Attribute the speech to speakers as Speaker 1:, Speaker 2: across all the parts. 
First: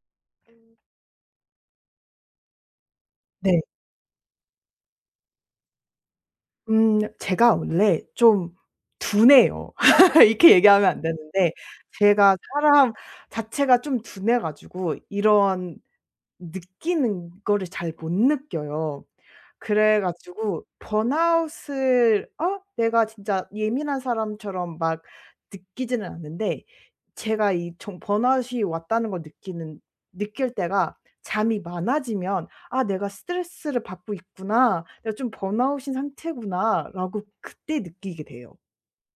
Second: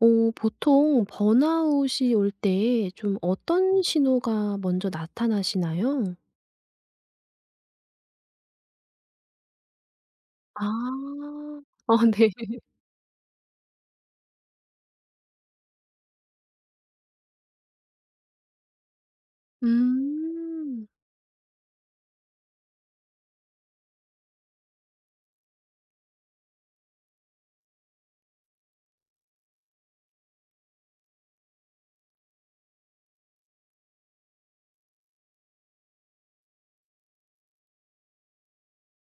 Speaker 1: 어 보통 번아웃이 올 때 좀
Speaker 2: 네.
Speaker 1: 어떤 신호가 먼저 나타나시나요?
Speaker 2: 제가 원래 좀 둔해요. 이렇게
Speaker 1: 아.
Speaker 2: 얘기하면 안 되는데,
Speaker 1: 아 네.
Speaker 2: 제가 사람 자체가 좀 둔해 가지고 이런 느끼는 거를 잘 못 느껴요. 그래 가지고
Speaker 1: 음.
Speaker 2: 번아웃을 내가 진짜 예민한 사람처럼 막 느끼지는 않는데, 제가 이 정 번아웃이 왔다는 걸 느끼는 느낄 때가, 잠이 많아지면 '아 내가 스트레스를 받고 있구나. 내가 좀 번아웃인 상태구나.'라고 그때 느끼게 돼요.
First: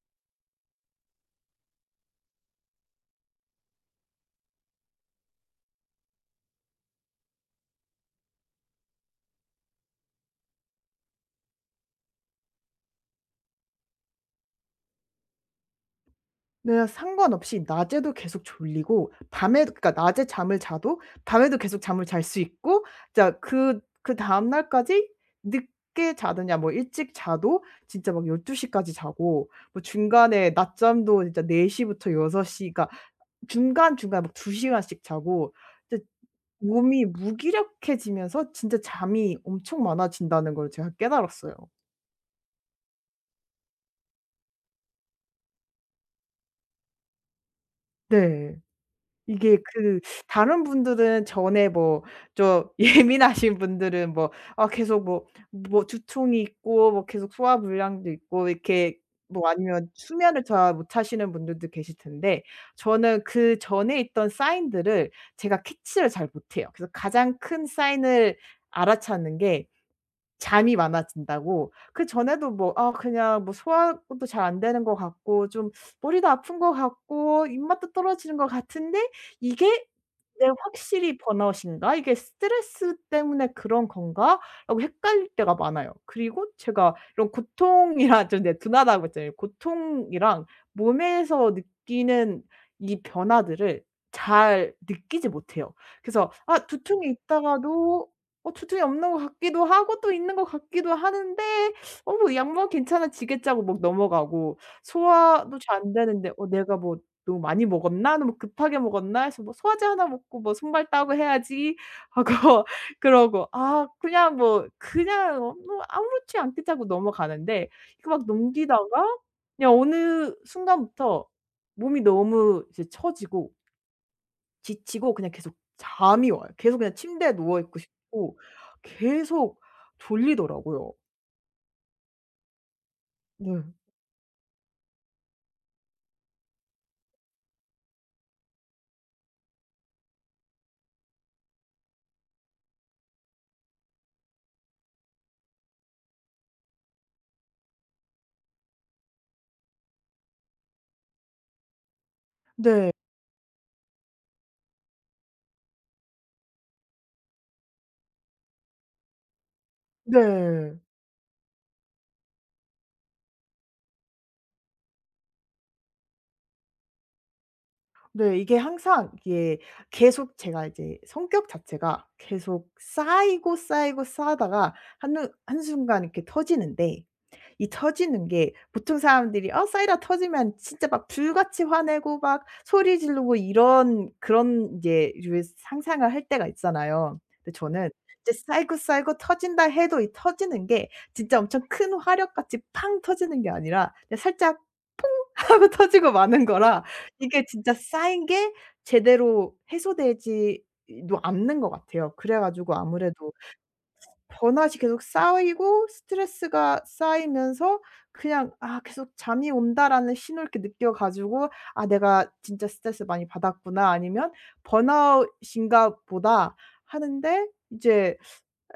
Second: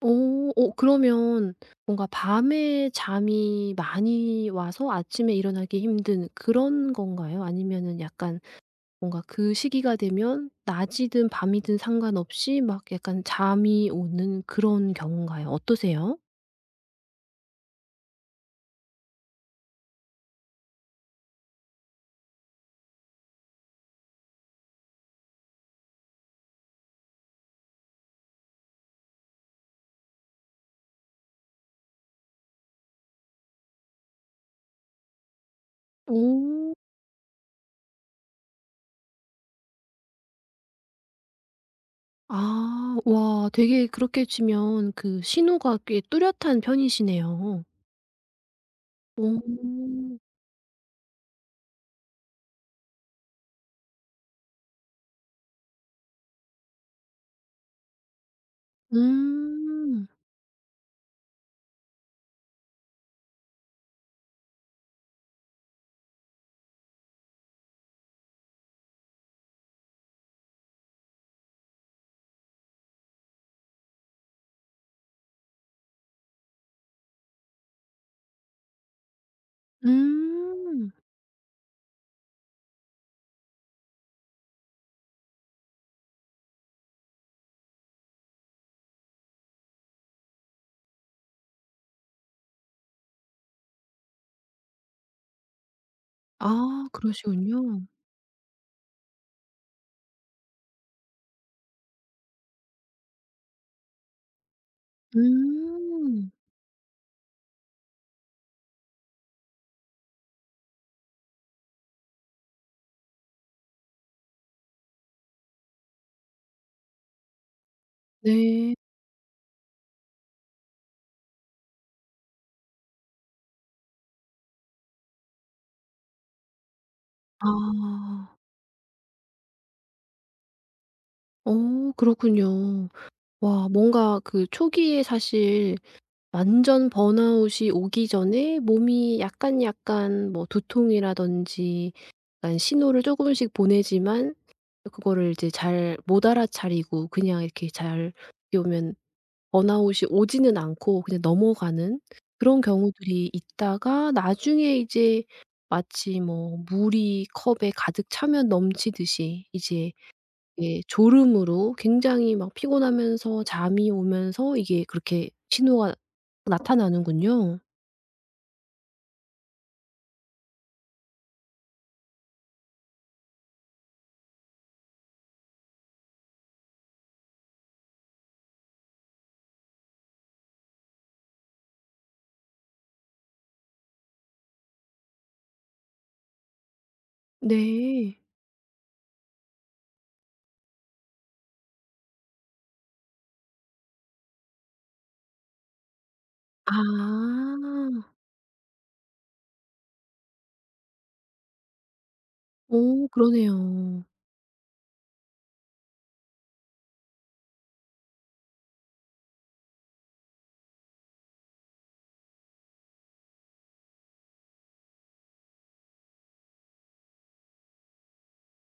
Speaker 1: 오, 오 그러면 뭔가 밤에 잠이 많이 와서 아침에 일어나기 힘든 그런 건가요? 아니면은 약간 뭔가 그 시기가 되면 낮이든 밤이든 상관없이 막 약간 잠이 오는 그런 경우인가요? 어떠세요?
Speaker 2: 네, 상관없이 낮에도 계속 졸리고, 밤에, 그러니까 낮에 잠을 자도 밤에도 계속 잠을 잘 수 있고, 진짜 그다음 날까지 늦게 자느냐 뭐 일찍 자도 진짜 막 12 시까지 자고, 뭐 중간에 낮잠도 진짜 4 시부터 6 시, 그러니까 중간중간 막 2 시간씩 자고, 진짜
Speaker 1: 오.
Speaker 2: 몸이 무기력해지면서 진짜 잠이 엄청 많아진다는 걸 제가 깨달았어요.
Speaker 1: 아 와 되게 그렇게 치면 그 신호가 꽤 뚜렷한 편이시네요.
Speaker 2: 네. 이게 그
Speaker 1: 오.
Speaker 2: 다른 분들은 전에 뭐 좀 예민하신 분들은 뭐 아 계속 뭐 뭐 두통이 있고 뭐 계속 소화 불량도 있고 이렇게, 뭐 아니면
Speaker 1: 음.
Speaker 2: 수면을 잘 못하시는 분들도 계실 텐데, 저는 그전에 있던 사인들을 제가 캐치를 잘 못해요. 그래서 가장 큰 사인을 알아차는 게 잠이 많아진다고. 그전에도 뭐 아 그냥 뭐 소화도 잘 안 되는 것 같고, 좀 머리도 아픈 것 같고, 입맛도 떨어지는 것 같은데, 이게 내
Speaker 1: 음.
Speaker 2: 확실히 번아웃인가? 이게 '스트레스 때문에 그런 건가?'라고 헷갈릴 때가 많아요. 그리고 제가 이런 고통이랑 좀, 네, 둔하다고 했잖아요. 고통이랑 몸에서 느끼는 이 변화들을 잘 느끼지 못해요. 그래서 아
Speaker 1: 아
Speaker 2: 두통이
Speaker 1: 그러시군요.
Speaker 2: 있다가도 둘 중에 없는 것 같기도 하고 또 있는 것 같기도 하는데, 뭐 약 먹으면 괜찮아지겠지 하고 막 넘어가고, 소화도 잘 안 되는데
Speaker 1: 음.
Speaker 2: '어 내가 뭐 너무 많이 먹었나? 너무 급하게 먹었나?' 해서 뭐 소화제 하나 먹고 뭐 손발 따고 해야지 하고 그러고 아 그냥 뭐 그냥 뭐 아무렇지 않겠지 하고 넘어가는데, 이거 막
Speaker 1: 네.
Speaker 2: 넘기다가 그냥 어느 순간부터 몸이 너무 이제 처지고 지치고 그냥 계속 잠이 와요. 계속 그냥 침대에 누워 있고
Speaker 1: 아.
Speaker 2: 싶고, 계속 졸리더라고요.
Speaker 1: 어 그렇군요.
Speaker 2: 네.
Speaker 1: 와 뭔가 그 초기에 사실 완전 번아웃이 오기 전에 몸이 약간 약간 뭐 두통이라든지 약간 신호를 조금씩 보내지만 그거를 이제 잘 못 알아차리고 그냥 이렇게 잘 어떻게 보면 번아웃이 오지는 않고 그냥 넘어가는 그런
Speaker 2: 네.
Speaker 1: 경우들이 있다가 나중에 이제 마치 뭐 물이 컵에 가득 차면 넘치듯이 이제
Speaker 2: 네.
Speaker 1: 이게 졸음으로 굉장히 막 피곤하면서 잠이 오면서 이게 그렇게 신호가 나타나는군요.
Speaker 2: 네. 이게 항상 이게 계속 제가 이제 성격 자체가 계속 쌓이고 쌓이고 쌓다가한 한순간 이렇게 터지는데, 이 터지는 게 보통 사람들이 쌓이다 터지면 진짜 막 불같이 화내고 막 소리 지르고 이런, 그런 이제 류의 상상을 할 때가 있잖아요. 근데 저는
Speaker 1: 네.
Speaker 2: 이제 쌓이고 쌓이고 터진다 해도 이 터지는 게 진짜 엄청 큰 화력같이 팡 터지는 게 아니라 그냥 살짝 퐁 하고 터지고 마는
Speaker 1: 아.
Speaker 2: 거라, 이게 진짜 쌓인 게 제대로 해소되지도 않는 것 같아요. 그래 가지고
Speaker 1: 오.
Speaker 2: 아무래도
Speaker 1: 그러네요.
Speaker 2: 번아웃이 계속 쌓이고 스트레스가 쌓이면서 그냥 '아 계속 잠이 온다.'라는 신호를 이렇게 느껴 가지고 '아 내가 진짜 스트레스 많이 받았구나.' 아니면 '번아웃인가 보다.' 하는데, 이제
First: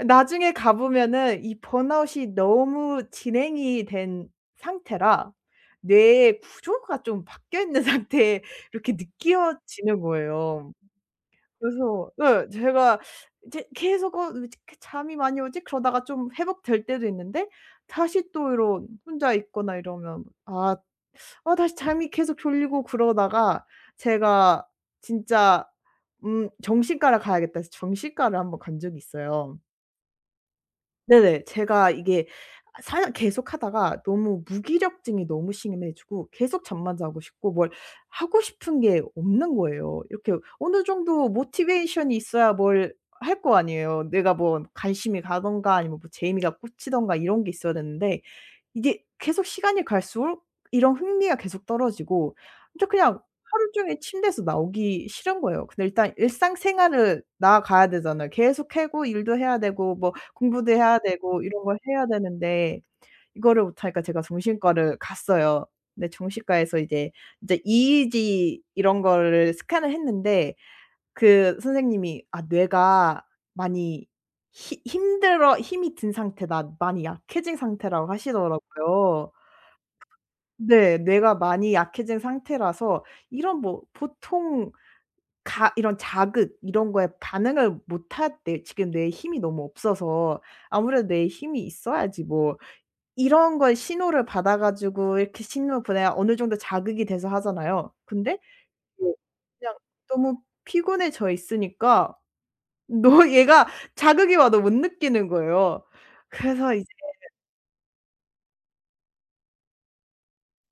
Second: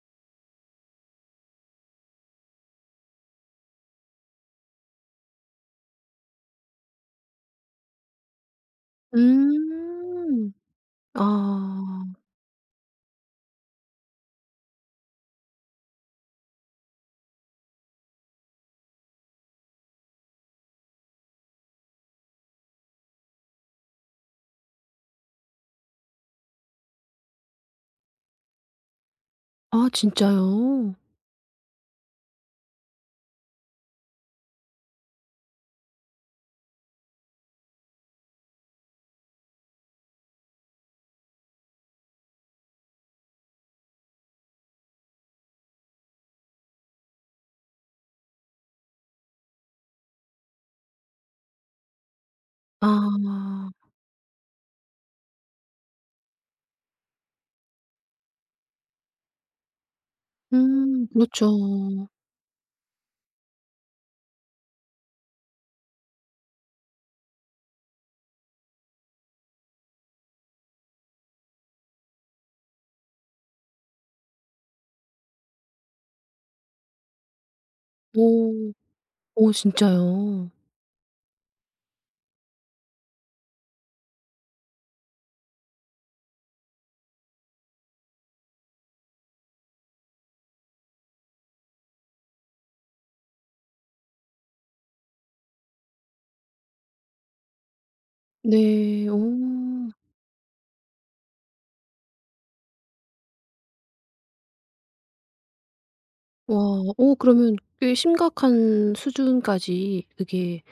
Speaker 2: 나중에 가 보면은 이 번아웃이 너무 진행이 된 상태라 뇌의 구조가 좀 바뀌어 있는 상태에 이렇게 느껴지는
Speaker 1: 음.
Speaker 2: 거예요.
Speaker 1: 아.
Speaker 2: 그래서 예, 제가 이제 계속 '어 왜 이렇게 잠이 많이 오지?' 그러다가 좀 회복될 때도 있는데, 다시 또 이런 혼자 있거나 이러면 아 다시 잠이 계속 졸리고, 그러다가 제가 진짜 '정신과를 가야겠다.' 해서 정신과를 한번 간 적이 있어요.
Speaker 1: 아 진짜요?
Speaker 2: 네네. 제가 이게 사 계속 하다가 너무 무기력증이 너무 심해 지고 계속 잠만 자고 싶고, 뭘 하고 싶은 게 없는 거예요. 이렇게 어느 정도 모티베이션이 있어야 뭘 할 거 아니에요. 내가 뭐 관심이 가든가 아니면 뭐 재미가 꽂히든가 이런 게 있어야 되는데, 이게 계속 시간이 갈수록 이런 흥미가 계속 떨어지고, 저 그냥 하루
Speaker 1: 아.
Speaker 2: 종일 침대에서 나오기 싫은 거예요. 근데 일단 일상생활을 나아가야 되잖아요. 계속 하고 일도 해야 되고 뭐 공부도 해야 되고 이런 걸 해야
Speaker 1: 그렇죠.
Speaker 2: 되는데, 이거를 못 하니까 제가 정신과를 갔어요. 근데 정신과에서 이제 이 e 이런 거를 스캔을 했는데, 그 선생님이 "아 뇌가 많이 히 힘들어 힘이 든 상태다. 많이 약해진 상태라고
Speaker 1: 오.
Speaker 2: 하시더라고요.
Speaker 1: 오 진짜요?
Speaker 2: 네. 뇌가 많이 약해진 상태라서 이런 뭐 보통 가 이런 자극 이런 거에 반응을 못 한대요. 지금 뇌에 힘이 너무 없어서. 아무래도 뇌에 힘이 있어야지 뭐 이런 걸 신호를 받아 가지고 이렇게 신호 보내야 어느 정도 자극이 돼서 하잖아요. 근데
Speaker 1: 네.
Speaker 2: 뭐 그냥
Speaker 1: 오.
Speaker 2: 너무 피곤해져 있으니까 너 얘가 자극이 와도 못 느끼는 거예요. 그래서
Speaker 1: 와. 오 그러면 꽤 심각한 수준까지 그게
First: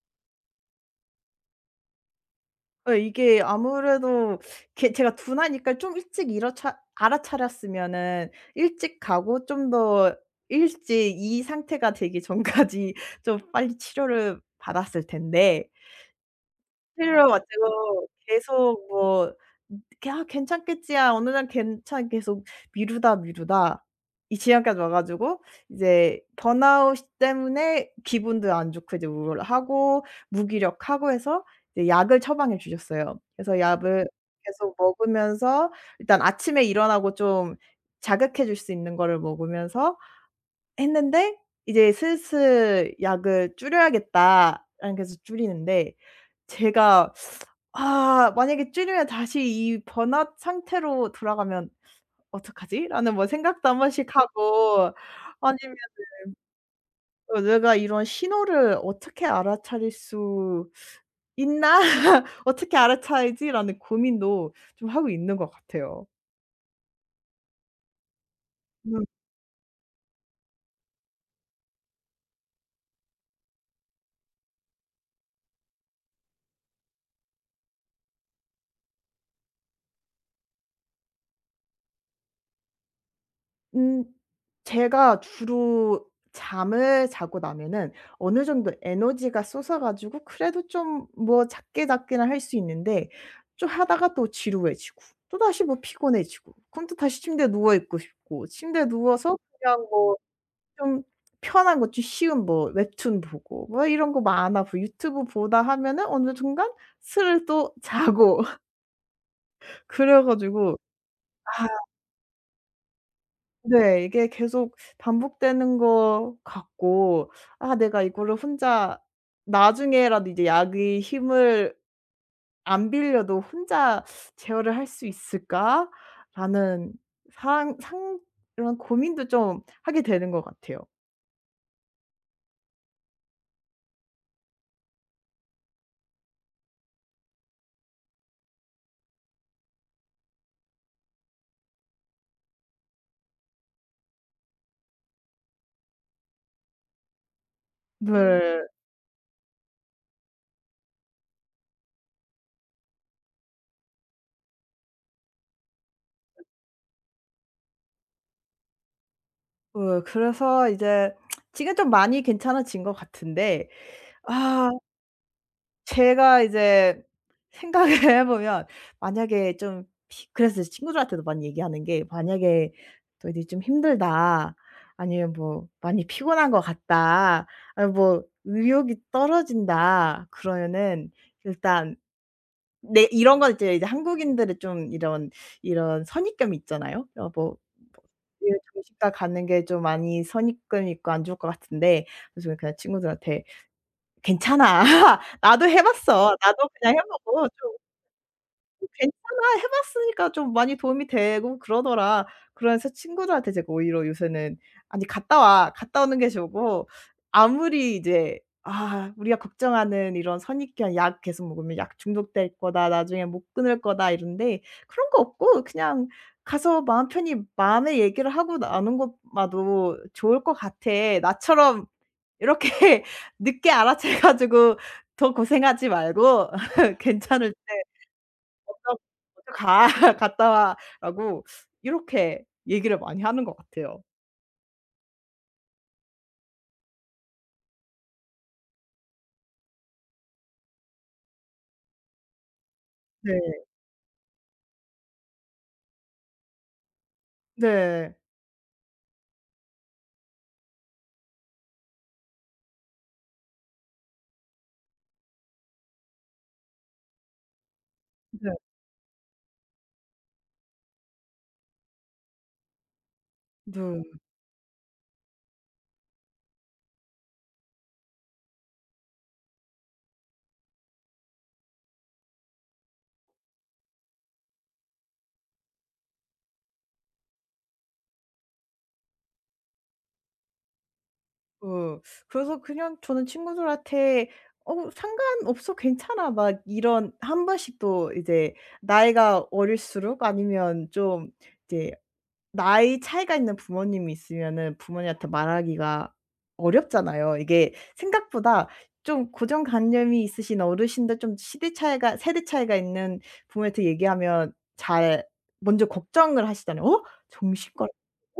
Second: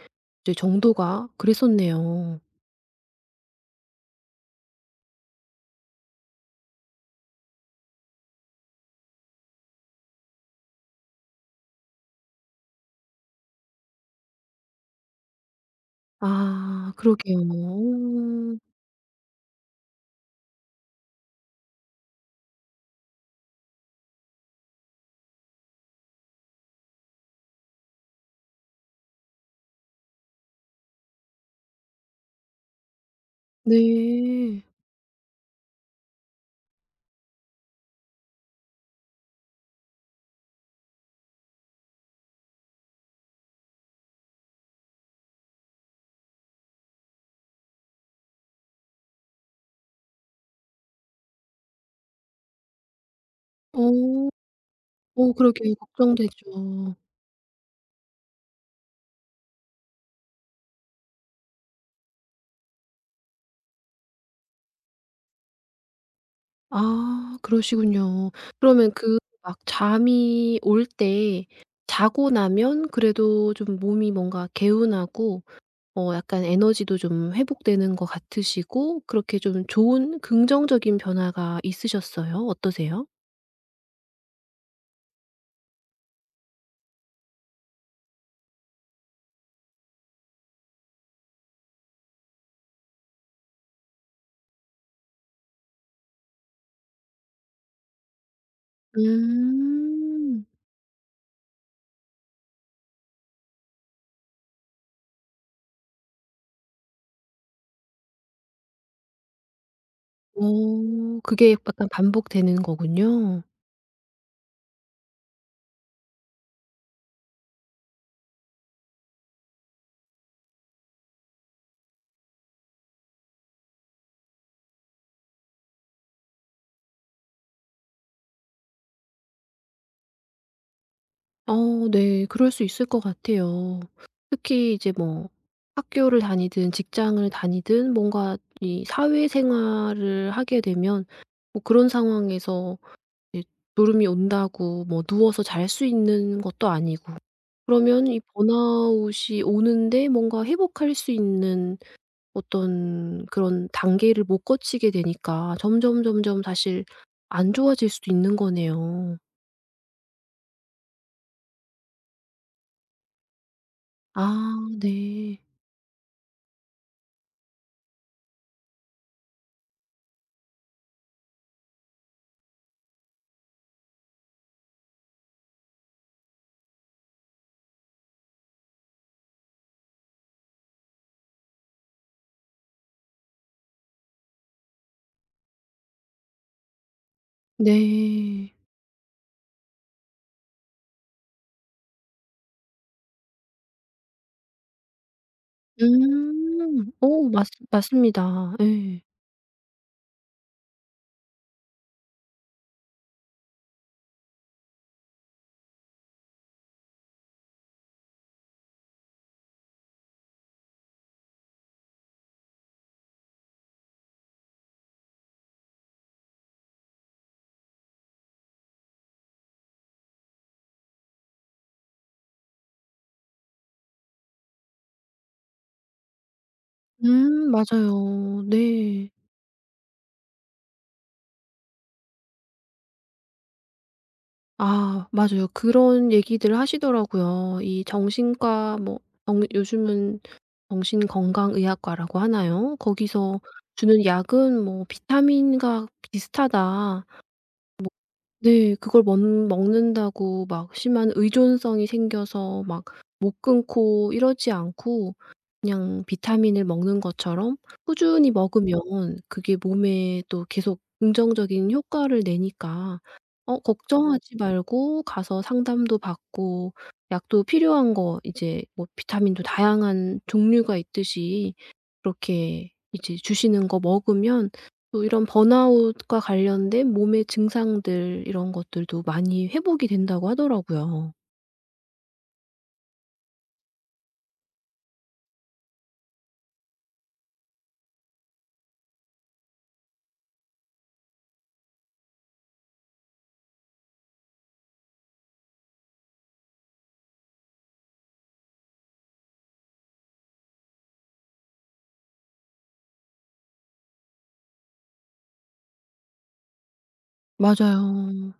Speaker 1: 이제 정도가 그랬었네요.
Speaker 2: 예, 이게 아무래도 게 제가 둔하니까 좀 일찍 일어차 알아차렸으면은 일찍 가고 좀 더 일찍 이 상태가 되기 전까지 좀 빨리 치료를 받았을 텐데,
Speaker 1: 아
Speaker 2: 스릴러
Speaker 1: 그러게요.
Speaker 2: 가지고
Speaker 1: 오.
Speaker 2: 계속 뭐 이렇게 '아 괜찮겠지야.' 어느 날 괜찮 계속 미루다 미루다 이 지경까지 와 가지고, 이제 번아웃 때문에 기분도 안 좋고 이제 우울하고 무기력하고 해서 이제 약을 처방해 주셨어요. 그래서 약을
Speaker 1: 네.
Speaker 2: 계속 먹으면서 일단 아침에 일어나고 좀 자극해 줄 수 있는 거를 먹으면서 했는데, 이제 슬슬 '약을 줄여야겠다.'라는, 그래서 줄이는데 제가 아 만약에 줄이면 다시 이 번아웃 상태로 돌아가면 '어떡하지?'라는 뭐 생각도 한
Speaker 1: 오
Speaker 2: 번씩 하고,
Speaker 1: 오 그러게요.
Speaker 2: 아니면
Speaker 1: 걱정되죠.
Speaker 2: 또 '내가 이런 신호를 어떻게 알아차릴 수 있나? 어떻게 알아차리지?'라는 고민도 좀 하고 있는 것 같아요.
Speaker 1: 아 그러시군요. 그러면 그 막 잠이 올 때 자고 나면 그래도 좀 몸이 뭔가 개운하고 어 약간 에너지도 좀 회복되는 것 같으시고 그렇게 좀 좋은 긍정적인 변화가 있으셨어요? 어떠세요?
Speaker 2: 음 제가 주로 잠을 자고 나면은 어느 정도 에너지가 솟아 가지고 그래도 좀 뭐 작게 작게는 할 수 있는데, 좀 하다가 또 지루해지고 또다시 뭐 피곤해지고, 그럼 또 다시 침대에 누워 있고 싶고, 침대에 누워서 그냥 뭐
Speaker 1: 음.
Speaker 2: 좀 편한 거 좀 쉬운 뭐 웹툰 보고 뭐 이런 거 만화 보 유튜브 보다 하면은 어느 순간 스르르 또 자고 그래 가지고.
Speaker 1: 어 그게 약간 반복되는 거군요.
Speaker 2: 네. 이게 계속 반복되는 것 같고, '아 내가 이거를 혼자 나중에라도 이제 약의 힘을 안 빌려도 혼자 제어를 할 수 있을까?'라는 상상, 이런 고민도 좀 하게 되는 것 같아요.
Speaker 1: 어 네. 그럴 수 있을 것 같아요. 특히 이제 뭐 학교를 다니든 직장을 다니든 뭔가 이 사회생활을 하게 되면 뭐 그런 상황에서 이 졸음이 온다고 뭐 누워서 잘 수 있는 것도 아니고 그러면
Speaker 2: 네.
Speaker 1: 이
Speaker 2: 네.
Speaker 1: 번아웃이 오는데 뭔가 회복할 수 있는 어떤 그런 단계를 못 거치게 되니까 점점점점 사실 안 좋아질 수도 있는 거네요.
Speaker 2: 그래서 이제 지금 좀 많이 괜찮아진 것 같은데,
Speaker 1: 아
Speaker 2: 아
Speaker 1: 네.
Speaker 2: 제가 이제 생각을 해 보면 만약에 좀 피 그래서 친구들한테도 많이 얘기하는 게, "만약에 너희들이 좀 힘들다. 아니면 뭐 많이 피곤한 것 같다. 아니 뭐 의욕이 떨어진다." 그러면은 일단 내 이런 건 이제 한국인들의 좀 이런 선입견이 있잖아요. 뭐 뭐 예
Speaker 1: 네.
Speaker 2: 정신과 가는 게 좀 많이 선입견이 있고 안 좋을 것 같은데, 그래서 저는 그냥 친구들한테 "괜찮아. 나도 해 봤어. 나도
Speaker 1: 음.
Speaker 2: 그냥 해
Speaker 1: 어 맞
Speaker 2: 보고 좀,
Speaker 1: 맞습니다.
Speaker 2: 어
Speaker 1: 예.
Speaker 2: 괜찮아. 해 봤으니까 좀 많이 도움이 되고 그러더라." 그러면서 친구들한테 제가 오히려 요새는 "아니 갔다 와. 갔다 오는 게 좋고, 아무리 이제 아 우리가 걱정하는 이런 선입견 '약 계속 먹으면 약 중독될 거다. 나중에 못 끊을 거다.' 이런데, 그런 거 없고 그냥 가서 마음 편히 마음의 얘기를 하고 나눈 것마도 좋을 것 같아." 나처럼 이렇게 늦게 알아채 가지고 더 고생하지 말고 괜찮을 때
Speaker 1: 맞아요. 네.
Speaker 2: "나 먼저 가. 갔다 와."라고 이렇게 얘기를 많이 하는 것 같아요.
Speaker 1: 아 맞아요. 그런 얘기들 하시더라고요. 이 정신과 뭐 정 요즘은 정신건강의학과라고 하나요? 거기서
Speaker 2: 네.
Speaker 1: 주는 약은 뭐 "비타민과 비슷하다."
Speaker 2: 네.
Speaker 1: 네. 그걸 먹 먹는다고 막 심한 의존성이 생겨서 막 못 끊고 이러지 않고 그냥 비타민을 먹는 것처럼 꾸준히
Speaker 2: 네.
Speaker 1: 먹으면 그게 몸에 또 계속 긍정적인 효과를 내니까 어
Speaker 2: 네.
Speaker 1: 걱정하지 말고 가서 상담도 받고 약도 필요한 거 이제 뭐 비타민도 다양한 종류가 있듯이 그렇게 이제 주시는 거 먹으면 또 이런 번아웃과 관련된 몸의 증상들 이런 것들도 많이 회복이 된다고 하더라고요.
Speaker 2: 어. 그래서 그냥 저는 친구들한테 "어 상관없어. 괜찮아." 막 이런 한 번씩 또, 이제 나이가 어릴수록, 아니면 좀 이제 나이 차이가 있는 부모님이 있으면은 부모님한테 말하기가 어렵잖아요. 이게 생각보다 좀 고정관념이 있으신 어르신들, 좀 시대 차이가 세대 차이가 있는 부모한테 얘기하면 잘 먼저 걱정을 하시잖아요. "어? 정신과라고?
Speaker 1: 맞아요.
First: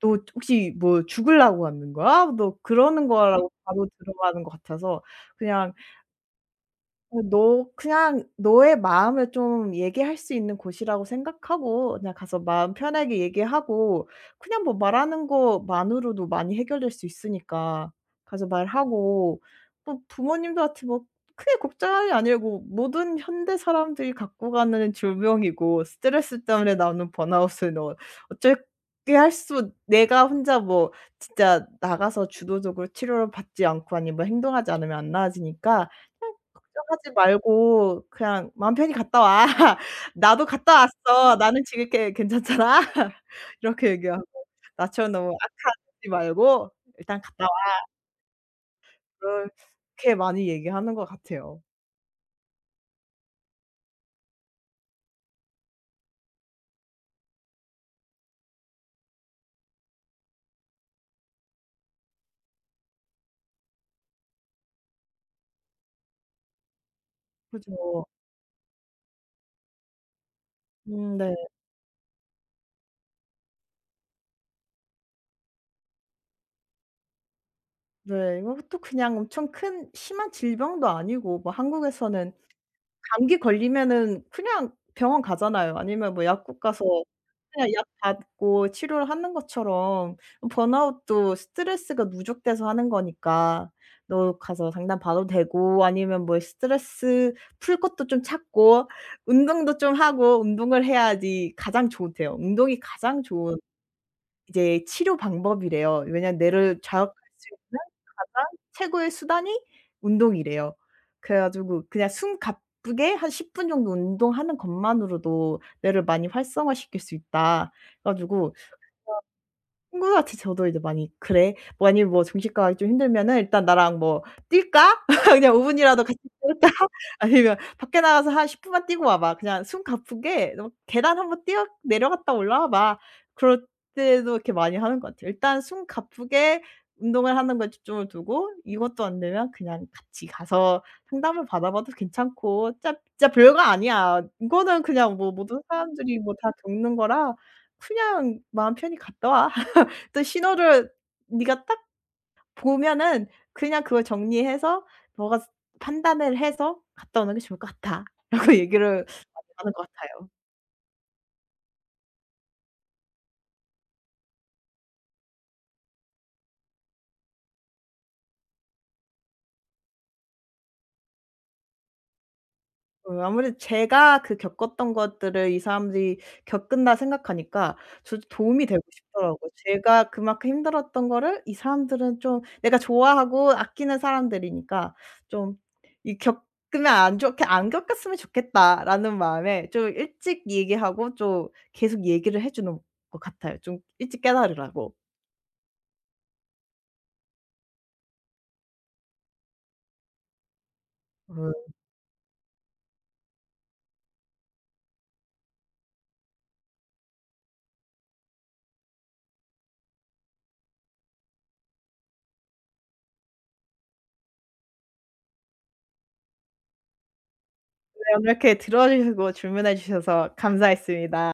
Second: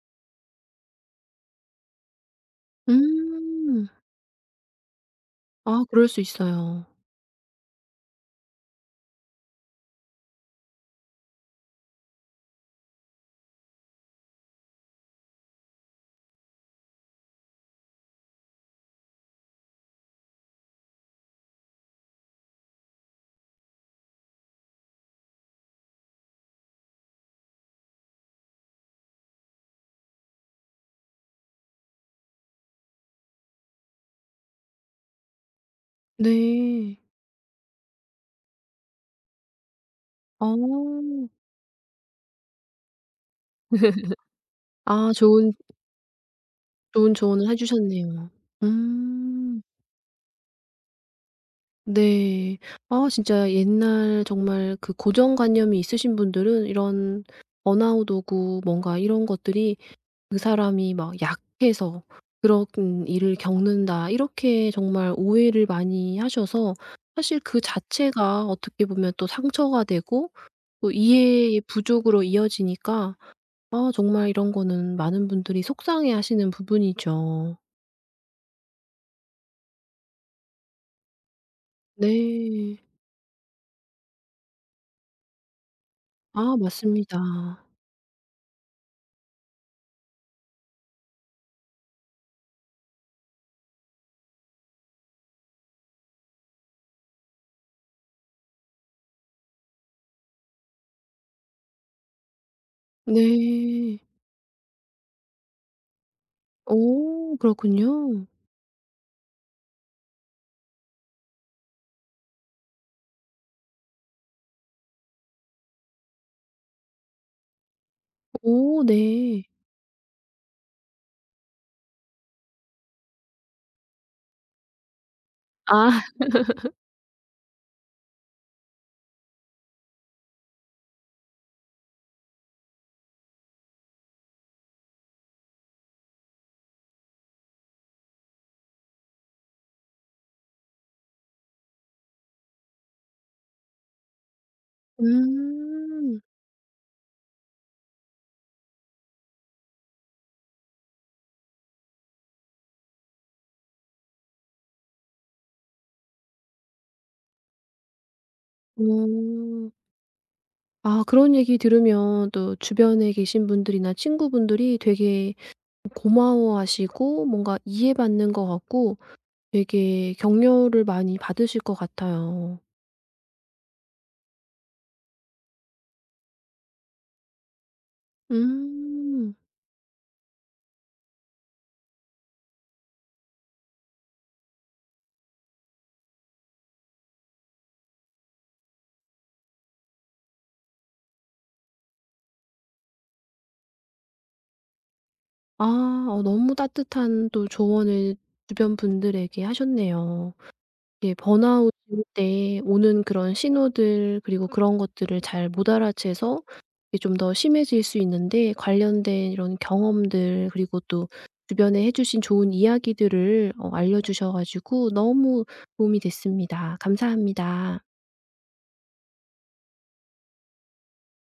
Speaker 2: 또 혹시 뭐 죽으려고 하는 거야?" 너 그러는 거라고 바로
Speaker 1: 음.
Speaker 2: 들어가는 것 같아서, 그냥
Speaker 1: 아 그럴 수 있어요.
Speaker 2: "너 그냥 너의 마음을 좀 얘기할 수 있는 곳이라고 생각하고 그냥 가서 마음 편하게 얘기하고, 그냥 뭐 말하는 것만으로도 많이 해결될 수 있으니까 가서 말하고. 뭐 부모님들한테 뭐 크게 걱정할 게 아니고 모든 현대 사람들이 갖고 가는 질병이고, 스트레스 때문에 나오는 번아웃은 어쩔 게, 할 수, 내가 혼자 뭐 진짜 나가서 주도적으로 치료를 받지 않고 아니면 행동하지 않으면 안 나아지니까, 그냥
Speaker 1: 네.
Speaker 2: 걱정하지 말고 그냥 '마음 편히 갔다 와. 나도 갔다
Speaker 1: 어.
Speaker 2: 왔어. 나는 지금 이렇게 괜찮잖아.' 이렇게 얘기하고, 나처럼
Speaker 1: 아
Speaker 2: 너무
Speaker 1: 좋은
Speaker 2: 악하지 말고
Speaker 1: 좋은
Speaker 2: "일단 갔다
Speaker 1: 조언을 해
Speaker 2: 와."
Speaker 1: 주셨네요. 음.
Speaker 2: 그렇게 많이 얘기하는 것 같아요.
Speaker 1: 네. 아 진짜 옛날 정말 그 고정관념이 있으신 분들은 이런 번아웃 오고 뭔가 이런 것들이 그 사람이 막 약해서 그런 일을 겪는다. 이렇게 정말 오해를 많이 하셔서 사실 그
Speaker 2: 그죠.
Speaker 1: 자체가 어떻게 보면 또 상처가 되고 또
Speaker 2: 음. 네.
Speaker 1: 이해의 부족으로 이어지니까 아 정말 이런 거는 많은 분들이 속상해하시는 부분이죠.
Speaker 2: 네. 이것도 그냥 엄청 큰 심한 질병도 아니고, 뭐 한국에서는
Speaker 1: 네.
Speaker 2: 감기 걸리면은 그냥 병원 가잖아요. 아니면 뭐
Speaker 1: 아
Speaker 2: 약국 가서
Speaker 1: 맞습니다.
Speaker 2: 그냥 약 받고 치료를 하는 것처럼, 번아웃도 스트레스가 누적돼서 하는 거니까 너 가서 상담 받도 되고, 아니면 뭐 스트레스 풀 것도 좀 찾고, 운동도 좀 하고. 운동을 해야지 가장 좋대요. 운동이 가장 좋은
Speaker 1: 네.
Speaker 2: 이제 치료 방법이래요. 왜냐면 뇌를 자극할
Speaker 1: 오,
Speaker 2: 수 있는
Speaker 1: 그렇군요.
Speaker 2: 가장 최고의 수단이 운동이래요. 그래 가지고 그냥 숨 가쁘게 한 10분 정도 운동하는 것만으로도 뇌를 많이 활성화시킬 수 있다. 그래 가지고
Speaker 1: 오 네.
Speaker 2: 친구같이 저도 이제 많이 "그래? 만일 뭐 정식 가기 좀 힘들면은 일단 나랑 뭐 뛸까? 그냥 5
Speaker 1: 아
Speaker 2: 분이라도 같이 뛸까? 아니면 밖에 나가서 한 10 분만 뛰고 와 봐. 그냥 숨 가쁘게 너 계단 한번 뛰어 내려갔다 올라와 봐." 그럴 때도 이렇게 많이 하는 것 같아요. 일단 숨 가쁘게 운동을 하는 거에 초점을 두고, 이것도 안 되면 그냥 같이 가서 상담을 받아봐도 괜찮고. "진짜 진짜 별거 아니야. 이거는 그냥 뭐 모든 사람들이
Speaker 1: 음.
Speaker 2: 뭐 다 겪는 거라, 그냥 마음 편히 갔다 와. 또 신호를 네가 딱 보면은 그냥 그걸 정리해서 너가 판단을 해서 갔다 오는 게 좋을 것 같다."라고 얘기를 많이
Speaker 1: 오.
Speaker 2: 하는 것 같아요.
Speaker 1: 아 그런 얘기 들으면 또 주변에 계신 분들이나 친구분들이 되게 고마워하시고 뭔가 이해받는 것 같고 되게 격려를 많이 받으실 것 같아요.
Speaker 2: 아무래도 제가 그 겪었던 것들을 이 사람들이 겪은다 생각하니까 저도 도움이 되고
Speaker 1: 음.
Speaker 2: 싶더라고요. 제가 그만큼 힘들었던 거를 이 사람들은 좀 내가 좋아하고 아끼는 사람들이니까, 좀 이 '겪으면 안 좋게, 안 겪었으면 좋겠다.'라는 마음에 좀 일찍 얘기하고 좀 계속 얘기를 해 주는 것 같아요, 좀 일찍 깨달으라고.
Speaker 1: 아 어 너무 따뜻한 또 조언을 주변 분들에게 하셨네요. 이게
Speaker 2: 음
Speaker 1: 번아웃 때 오는 그런 신호들 그리고 그런 것들을 잘 못 알아채서 이게 좀 더 심해질 수 있는데 관련된 이런 경험들 그리고 또 주변에 해 주신 좋은 이야기들을 어 알려 주셔 가지고 너무 도움이 됐습니다. 감사합니다.
Speaker 2: 네, 오늘 이렇게 들어 주시고 질문해 주셔서 감사했습니다.